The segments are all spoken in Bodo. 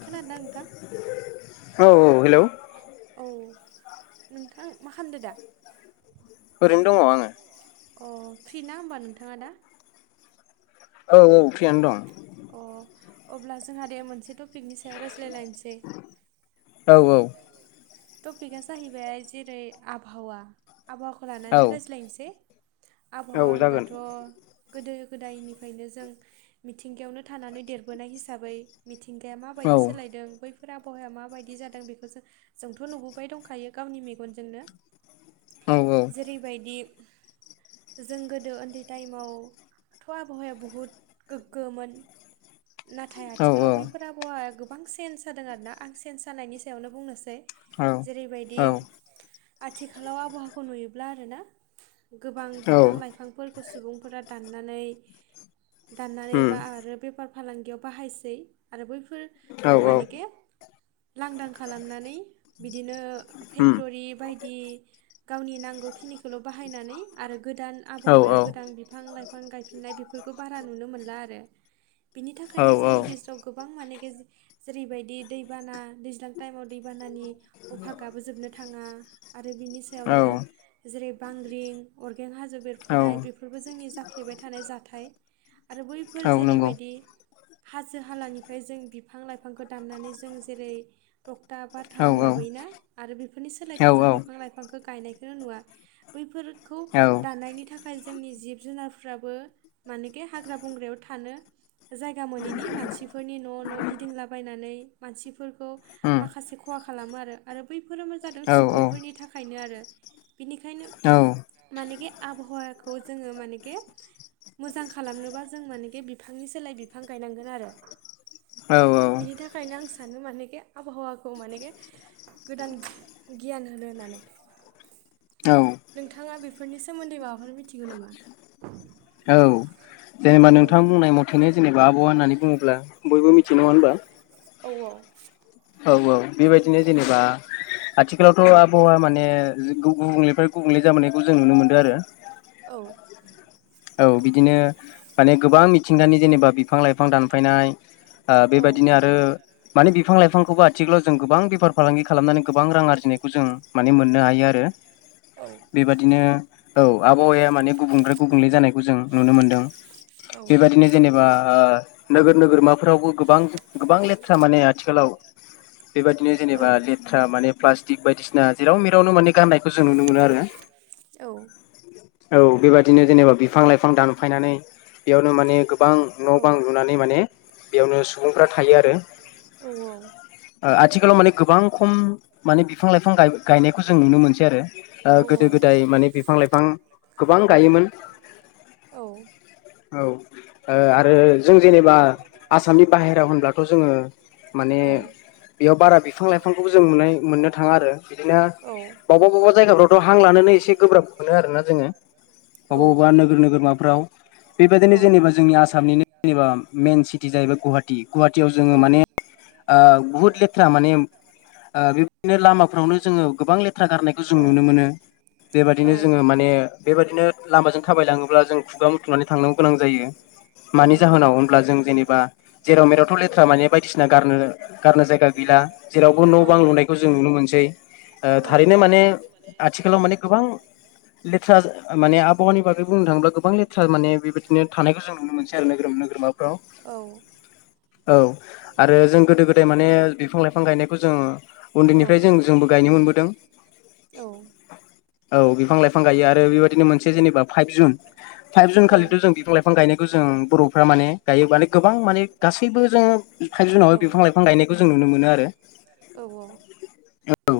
खोनादोंना नोंथां औ औ हेलौ। औ नोंथां मा खालामदों दा? ओरैनो दङ आङो। अ फ्रि ना होमबा नोंथाङा दा? औ औ फ्रियानो दं। अ अब्ला जोंहा दे मोनसे टपिकनि सायाव रायज्लायलायनोसै। औ औ। टपिकआ जाहैबाय जेरै आबहावा आबहावाखौ औ लानानै रायज्लायनोसै। औ आबहावा जागोन होनबाथ' गोदो गोदायनिफ्रायनो जों मिथिंगायावनो थानानै देरबोनाय हिसाबै मिथिं गाया औ माबायदि सोलायदों बैफोर आबहावाया माबायदि जादों बेखौ जों जोंथ' नुबोबाय दंखायो गावनि मेगनजोंनो। औ औ जेरैबायदि [inaudible] जों गोदो उन्दै टाइमावथ' आबहावाया बुहुत गोग्गोमोन। नाथाय आथिखालाव औ बैफोर आब'हावावा गोबां चेन्ज जादों आरो ना आं चेन्ज जानायनि सायावनो बुंनोसै। जेरैबायदि औ आथिखालाव आबहावाखौ नुयोब्ला आरोना गोबां बिफां लाइफांफोरखौ सुबुंफोरा दाननानै दाननानै उम बा आरो बेफार फालांगियाव बाहायसै आरो बै औ फोरखौ औ मानेके लांदां खालामनानै बिदिनो उम फेक्टरि बायदि गावनि नांगौखिनि खौल' बाहायनानै आरो गोदान औ आबहावायाव गोदान बिफां लाइफां गायफिननाय बेफोरखौ बारा नुनो मोनला आरो। बिनि थाखायनो औ जोंनि गेजेराव गोबां माने गेज जेरैबायदि दैबाना दैज्लां टाइमाव दैबानानि अभागाबो जोबनो थाङा आरो बिनि औ सायावनो जेरै बांग्रिं अरगें हाजो औ बेरफ्रुनाय बेफोरबो जोंनि जाफ्लेबाय थानाय जाथाय‌ आरो बैफोर औ नंगौ जेरैबायदि हाजो हालानिफ्राय जों बिफां लाइफांखौ दाननानै जों जेरै तकथा औ बाथाम ला ना आरो बेफोरनि औ सोलायथ' जों बिफां लाइफांखौ गायनायखौनो नुवा। बैफोर खौ औ दानायनायनि थाखाय जोंनि जिब जुनारफ्राबो मानेखे हाग्रा बंग्रायाव थानो जायगा मोनैनि मानसिफोरनि न' न' गिदिंलाबायनानै मानसिफोर खौ उम माखासे खहा खालामो आरो आरो बैफोरो मा जादों औ सुबुंफोरनि थाखायनो आरो। बिनिखायनो मानेखे आबहावाखौ जोङो मानेके मोजां खालामनोबा जों मानेके बिफांनि सोलाय बिफां गायनांगोन आरो। औ बिनि थाखायनो आं सानो मानेके आबहावाखौ मानेके गोदान गियान होनो होननानै औ नोंथाङा बेफोर नि सोमोन्दै माबाफोर मिथिगौ नामा? औ जेनेबा औ नोंथां बुंनाय मथेनो जेनेबा औवा होननानै बुङोब्ला बयबो मिथियो नङा होनबा। औ औ। औ औ बेबायदिनो जेनेबा आथिखालावथ' आबहावा माने गुबुंलेनिफ्राय गुबुंले जाबोनायखौ जों नुनो मोन्दो आरो औ। औ बिदिनो माने गोबां मिथिंगानि जेनेबा बिफां लाइफां दानफायनाय आ औ बेबायदिनो आरो माने बिफां लाइफां खौबो आथिखालाव जों गोबां बेफार फालांगि खालामनानै गोबां रां आरजिनायखौ जों माने मोननो हायो आरो औ बेबादिनो औ आबहावाया माने गुबुं [unintelligible] गुबुंले जानायखौ जों नुनो मोनदों। औ। बेबायदिनो जेनेबा ओ नोगोर नोगोरमाफोरावबो गोबां गोबां लेथ्रा माने आथिखालाव [inaudible] बेबायदिनो जेनेबा औ लेथ्रा माने प्लास्टिक बायदिसिना जेराव मेरावनो माने गाननायखौ जों नुनो मोनो आरो औ। औ बेबायदिनो जेनेबा बिफां लाइफां दानफायनानै बेयावनो माने गोबां न' औ बां लुनानै माने बेयावनो सुबुंफ्रा थायो आरो [inaudible] आ आथिखालाव माने गोबां खम माने बिफां लाइफां गाय-गायनायखौ जों नुनो मोनसै आरो ओ जेनेबा गोदो गो दाय माने बिफां लाइफां गोबां गाय योमोन औ ओ आरो जों जेनेबा आसामनि बाहेरायाव होनब्लाथ' जोङो माने बेयाव बारा बिफां लाइफांखौबो जों नुनाय मोननो थाङा आरो बिदिनो बबावबा बबावबा जायगाफ्रावथ' हां लानोनो एसे गोब्राब मोनो आरो ना जोङो अबा अबा नोगोर नोगोरमाफ्राव। बेबायदिनो जेनेबा जोंनि आसामनिनो जेनेबा मेइन सिटि जाहैबाय गुवाहाटि। गुवाहाटियाव जोङो माने आ बुहुत लेथ्रा माने आ बेबायदिनो लामाफ्रावनो जोङो गोबां लेथ्रा गारनायखौ जों नुनो गोबां मोनो। बेबायदिनो नुनो मोनो जोङो माने बेबायदिनो लामाजों थाबायलाङोब्ला जों खुगा मुथुनानै थांनो गोनां जायो। औ नंगौ। अब्ला जों जेनेबा जेराव मेरावथ' लेथ्रा माने बायदिसिना गारनो गारनो जायगा गैला जेरावबो न' बां लुनायखौ जों नुनो मोनसै। ओ नुनो थारैनो माने आथिखालाव माने गोबां लेथ्रा माने आबहावानि बागै बुंनो थाङोब्ला गोबां लेथ्रा माने बेबायदिनो थानायखौ जों नुनो मोनसै आरो नोगोर नोगोरमा औ। आरो जों गोदो गो दाय माने बिफां लाइफां गायनायखौ जोङो उन्दैनिफ्राय जों जोंबो गायनो मोनबोदों। औ। औ बिफां लाइफां गायो आरो बेबायदिनो मोनसे जेनेबा फाइभ जुन। फाइभ मोनबोदों जुन खालिथ' जों बिफां लाइफां गायनायखौ जोङो बर'फ्रा माने गायो माने गोबां माने गासैबो जोङो फाइभ जुनावहाय दानि बिफां लाइ फां गायनायखौ जों नुनो मोनो आरो मोनो औ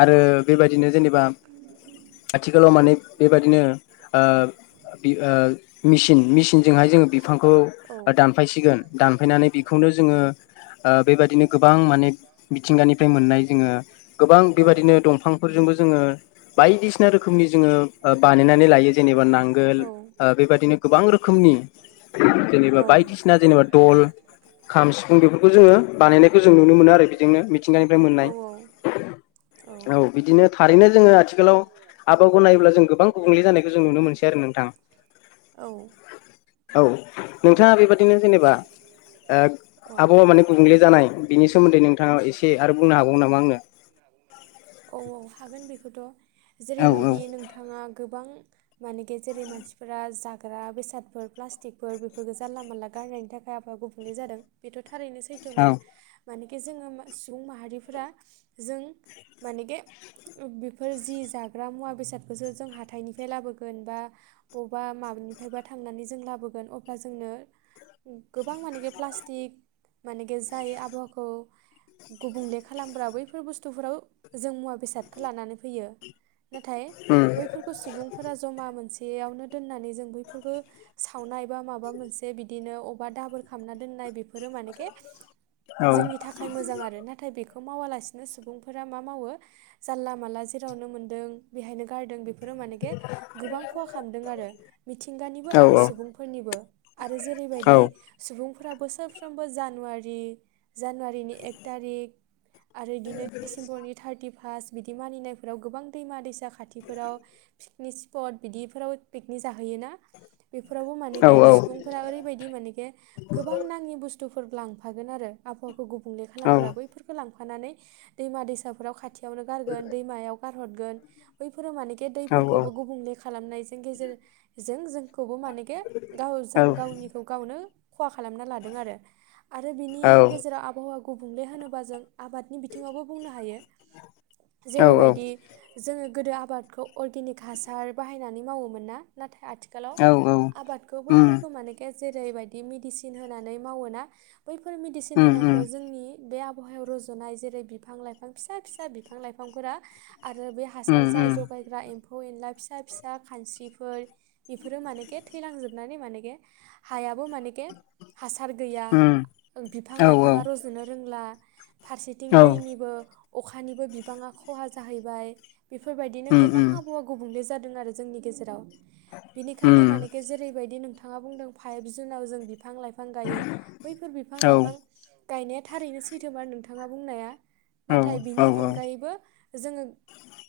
आरो बेबायदिनो जेनेबा आथिखालाव माने बेबादिनो आ बि आ मिसिन मिसिनजोंहाय जोङो बिफां खौ दानफायसिगोन दानफायनानै बेखौनो जोङो ओ बेबायदिनो गोबां माने मिथिंगानिफ्राय मोननाय जोङो गोबां बेबायदिनो दंफांफोरजोंबो जोङो बायदिसिना रो खोमनि जोङो ओ बानायनानै लायो जेनेबा नांगोल ओ बेबादिनो गोबां रोखोमनि जेनेबा बायदिसिना जेनेबा दल, खाम, सिफुं बेफोर बो जोङो बानायनायखौ जों नुनो मोनो आरो बेजोंनो मिथिंगानिफ्राय मोननाय औ बिदिनो थारैनो जोङो आथिखालाव आबावगौ नायोब्ला जों गोबां गुबुंले जानायखौ जों नुनो मोनसै आरो नोंथां औ औ नोंथाङा बेबादिनो जेनेबा ओ आबहावा माने गुबुंले जानाय बेनि सोमोन्दै नोंथाङा एसे आरो बुंनो हाबावगो नामा आंनो [inaudible] औ औ हागोन बेखौथ जेरैबायदि औ नोंथाङा गोबां माने गेजेरै मानसिफोरा जाग्रा बेसादफोर प्लास्टिकफोर बे [unintelligible] जानला मानला गारनायनि थाखाय आफावा गुबुंले जादों बेथ थारैनो सैथोमार मानेखे जोङो सुबुं माहारिफोरा जों मानेगे बेफोर जि जाग्रा मुवा बेसादखौसो जों हाथाइनिफ्राय लाबोगोन बा बबेबा मा निफ्रायबा थांनानै जों लाबोगोन अब्ला जोंनो गोबां मानेगे प्लास्टिक मानेगे जाय आबहावाखौ गुबुंले खालामग्रा बैफोर बुस्थुफोराव जों मुवा बेसादखो लानानै फैयो नाथाय औ उम बैफोरखौ सुबुंफोरा जमा मोनसे बेयावनो दोननानै जों बैफोरखौ सावनाय बा माबा मोनसे बिदिनो अबा दाबोर खालामना दोननाय बेफोरो मानेके औ जोंनि थाखाय मोजां आरो नाथाय बेखौ मावालासेनो सुबुंफोरा मा मावो जाला माला जेरावनो मोनदों बेहायनो गारदों बे फोरो मानेगे गोबां खहा खामदों आरो मिथिंगानिबो औ आरो औ सुबुंफोरनिबो आरो जेरैबायदि सुबुं फोरा बोसोरफ्रोमबो जानुवारि जानुवारिनि एक थारिक आरो इदिनो डिसेम्बरनि थार्टि फास बिदि मानिनायफोराव गोबां दैमा दैसा खाथिफोराव फिकनिक स्पट बिदिफोराव पिकनिक जाहैयोना बेफोरावबो मा औ मानेके सुबुंफोरा ओरैबादि मानेगे गोबां नङि बुसथुफोर लांफागोन आरो आबावाखौ गुब खुंले खालामग्रा बैफोरखौ लांफानानै दैमा दैसाफोराव खाथियावनो गारगोन दैमायाव गार हदगोन बै फोरो मानेखे दैफोरखौबो गुबुंले खालामनायजों गेजेरजों जोंखौबो मानेगे गाव जों गावनिखौ गावनो खहा खालामना लादों आरो आरो बिनि औ गेजेराव आबहावा गुबुंले होनोबा जों आबादनि बिथिङावबो बुंनो हायो उम जेरैबायदि जोङो गोदो आबादखौ अर्गेनिक हासार बाहायनानै मावोमोन ना नाथाय आथिखालाव उम आबाद बैफोरखौ मानेखे जेरैबायदि मेडिसिन होनानै मावोना बैफोर मेडिसिन उम होनायफ्राव जोंनि बे आबहावायाव रुजनाय जेरै बिफां लाइफां फिसा फिसा बिफां लाइफांफोरा आरो बे उम हासार जाय जगायग्रा एम्फौ फौ एनला फिसा फिसा खानस्रिफोर बेफोरो मानेखे थैलांजोब नानै मानेगे हायाबो मानेगे हासार गैया उम बिफां औ लाइफाङा औ रजनो रोंला फारसेथिं दैनिबो अखानिबो बिबाङा खहा जाहैबाय बेफोरबायदिनो उम गोबां उम आबहावा गुबुंले जादों आरो जोंनि गेजेराव बिनिखायनो उम मानेगे जेर बायदि नोंथाङा बुंदों फाइभ जुनाव जों बिफां लाइफां गायो बैफोर बिफां औ लाइफां गायनाया थारैनो सैथोमार नोंथाङा बुंनाया नाथाय औ बिनि औ अनगायैबो जोङो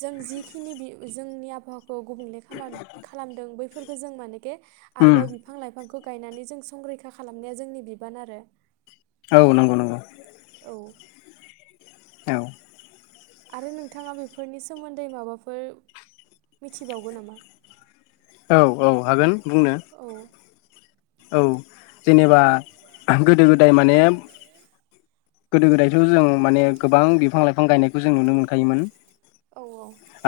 जों जिखिनि बि जोंनि आबहावाखौ गुबुंले खामोन खालामदों बैफोर फोजों मानेके उम आरोबाव बिफां लाइफांखौ गायनानै जों संरैखा खालामनाया जोंनि बिबान आरो औ नंगौ नंगौ औ औ आरो नोंथाङा बेफोरनि सोमोन्दै माबाफोर मिथिबावगो नामा? औ औ हागोन बुंनो औ औ जेनेबा गोदो गोदाय माने गोदो गोदायथ जों माने गोबां बिफां लाइफां गायनायखौ जों नुनो मोनखायोमोन औ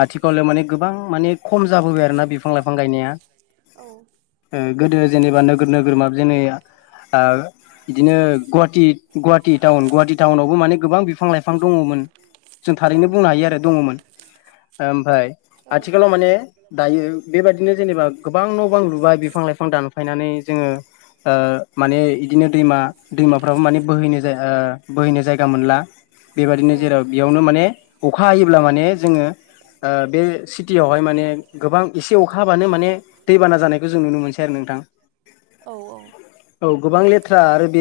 आथिखालाव माने गोबां माने खम जाबोबाय आरोना बिफां लाइफां गायनाया औ गोदो जेनेबा नोगोरमा जेनै बिदिनो गुवाहाटिी गुवाहाटि टाउन गुवाहाटि टाउनावबो माने गोबां बिफां लाइफां दङमोन जों औ थारैनो बुंनो हायो आरो दङमोन ओमफ्राय औ आथिखालाव माने दायो बेबायाददिनो जेनेबा गोबां न बां लुबाय बिफां फां लाइफां दानफायनानै जोङो ओ माने इदिनो दै दैमाफ्रो म बोहैनो ज ओ बोहैनो जायगा मोनला बेबायदिनो औ जेराव बेयावनो माने अखा हायोब्ला माने जोङो बे सिटियावहाय माने गोबां एसे अखा हाबानो माने दैबाना जानायखौ जों नुनो मोनसै आरो नोंथां औ औ औ गोबां लेथ्रा आरो बे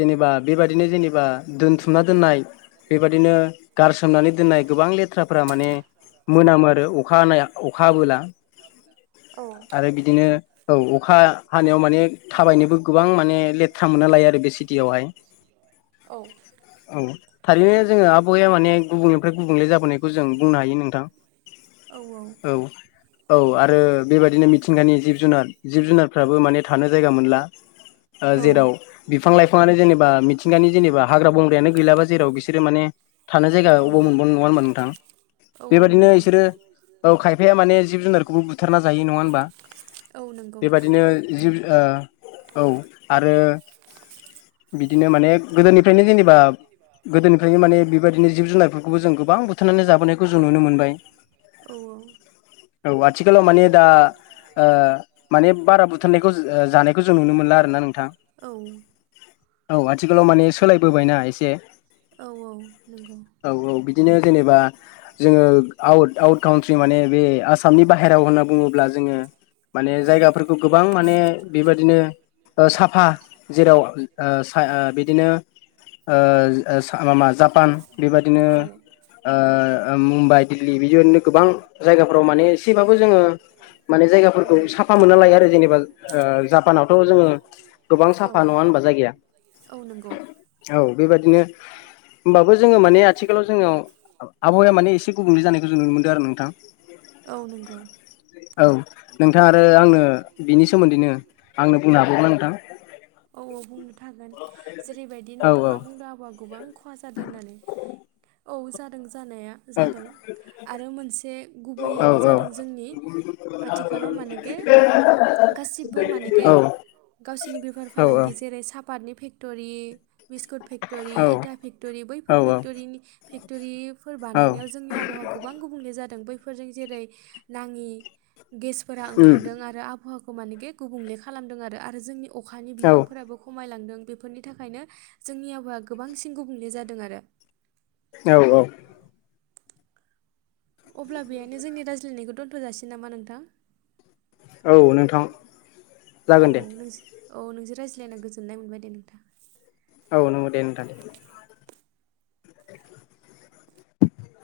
जेनेबा बेबादिनो जेनेबा दोनथुमना दोननाय बेबादिनो गारसोमनानै दोननाय गोबां लेथ्राफोरा माने मोनामो आरो अखा हानाया अखाहाबीला अखाहाबीला आरो बिदिनो औ अखा हानायाव माने थाबायनोबो माने गोबां माने लेथ्रा मोनना लायो आरो बे सिटियावहाय औ थारैनो जोङो आबहावाया माने गुबुंनिफ्राय गुबुंले जाबोनायखौ जों बुंनो हायो नोंथां औ औ आरो बेबायदिनो मिथिंगानि जिब जुनार जिब जुनार बो माने थानो जायगा मोनला ओ औ जेराव बिफां लाइफाङानो जेनेबा मिथिंगानि जेनेबा हाग्रा बंग्रायानो गैलाबा जेराव बिसोरो माने थानाय जायगा औ अबाव मोनबावनो नङा होनोमबा नोंथां औ औ बेबायदिनो नंगौ बिसोरो औ खायफाया माने जिब जुनारखौबो बुज बुथारना जायो नङा होनबा औ नंगौ बेबदििनो जिब औ आरो बिदिनो माने गोदोनिफ्रायनो जेनेबा गोदोनिफ्रायनो माने बेबायदिनो जिब जुनारफोरखौबो जों गोबां बुथारनानै जाबोनायखौ जों नुनो मोनबाय औ औ औ आथिखालाव माने दा ओ माने बो बारा बुथारनायखौ ओ जानायखौ जों नुनो मोनला आरोोना नोंथां औ औ आ आथिखालाव माने सोलायबोबायना एसे औ नंगौ औ औ बिदिनो जेनेबा जोङो आउट आउट काउट्रि माने बे आसामनि बाहेरायाव होन्ना बुङोब्ला जोङो माने औ जायगाफोरखौ गोबां माने बेबादिनो साफा जेराव ओ सा ओ बिदिनो ओ सा माबा जापान बेबादिनो औ ओ ओ मुम्बाइ दिल्ली बिदिनो गोबां जायगाफोराव माने एसेबाबो जोङो माने औ जायगाफोरखौ साफा मोनना लाया आरो जेनेबा ओ जापानावथ जोङो गोबां औ साफा नङा होनबा जायगाया औ नंगौ बिदिनो होमबाबो जोङो माने आथिखालावजोङाजोङो आबहावाया माने एसे गुबुंले जानायखौ जों नुनो मोनदों आरो नोंथां औ नंगौ औ नोंथां आरो आंनो बिनि सोमोन्दैनो आंनो बुंनो हाबावगोनना नोंथां औ औ बुंनो थहागोन जेरैबायदि औ नोंथाङा बुंदों आबआ गोबां खहा जादों होननानै औ जादों जानाया औ जादों आरो मोनसे औ औ गुबैयानो जादों जोंनि आथिखालाव मानगे। गासिबो माने गे औ गावसोरनि बेफार औ फालांगि जेरै सापातनि। फेक्ट'रि बिस्कुट फेक्ट'रि औ इटा फेक्ट'रि बैफोर फेक्टरिनि फेक्ट'रिफोर बानायनायाव जोंनि आबहावा गोबां गुबुंले जादों बैफोरजों जेरै नाङि गेस उम खारदों आरो आबहावाखौ मानोखे गे गुबुंले खालामदों आरो जोंनि अखानि बिबांफोराबो खम खमायलांदों बेफोरनि थाखायनो जोंनि आबहावाया गोबांसिन गुबुंले जादों आरो। औ औ। अब्ला बेहायनो जोंनि रायज्लायनायखौ दोनथ'जासिगोन नामा नोंथां? औ नोंथां। औ जागोन दे औ नोंजो औ नोंजों रायज्लायना गोजोननाय मोनबाय दे नोंथां। औ नंगौ दे नोंथां।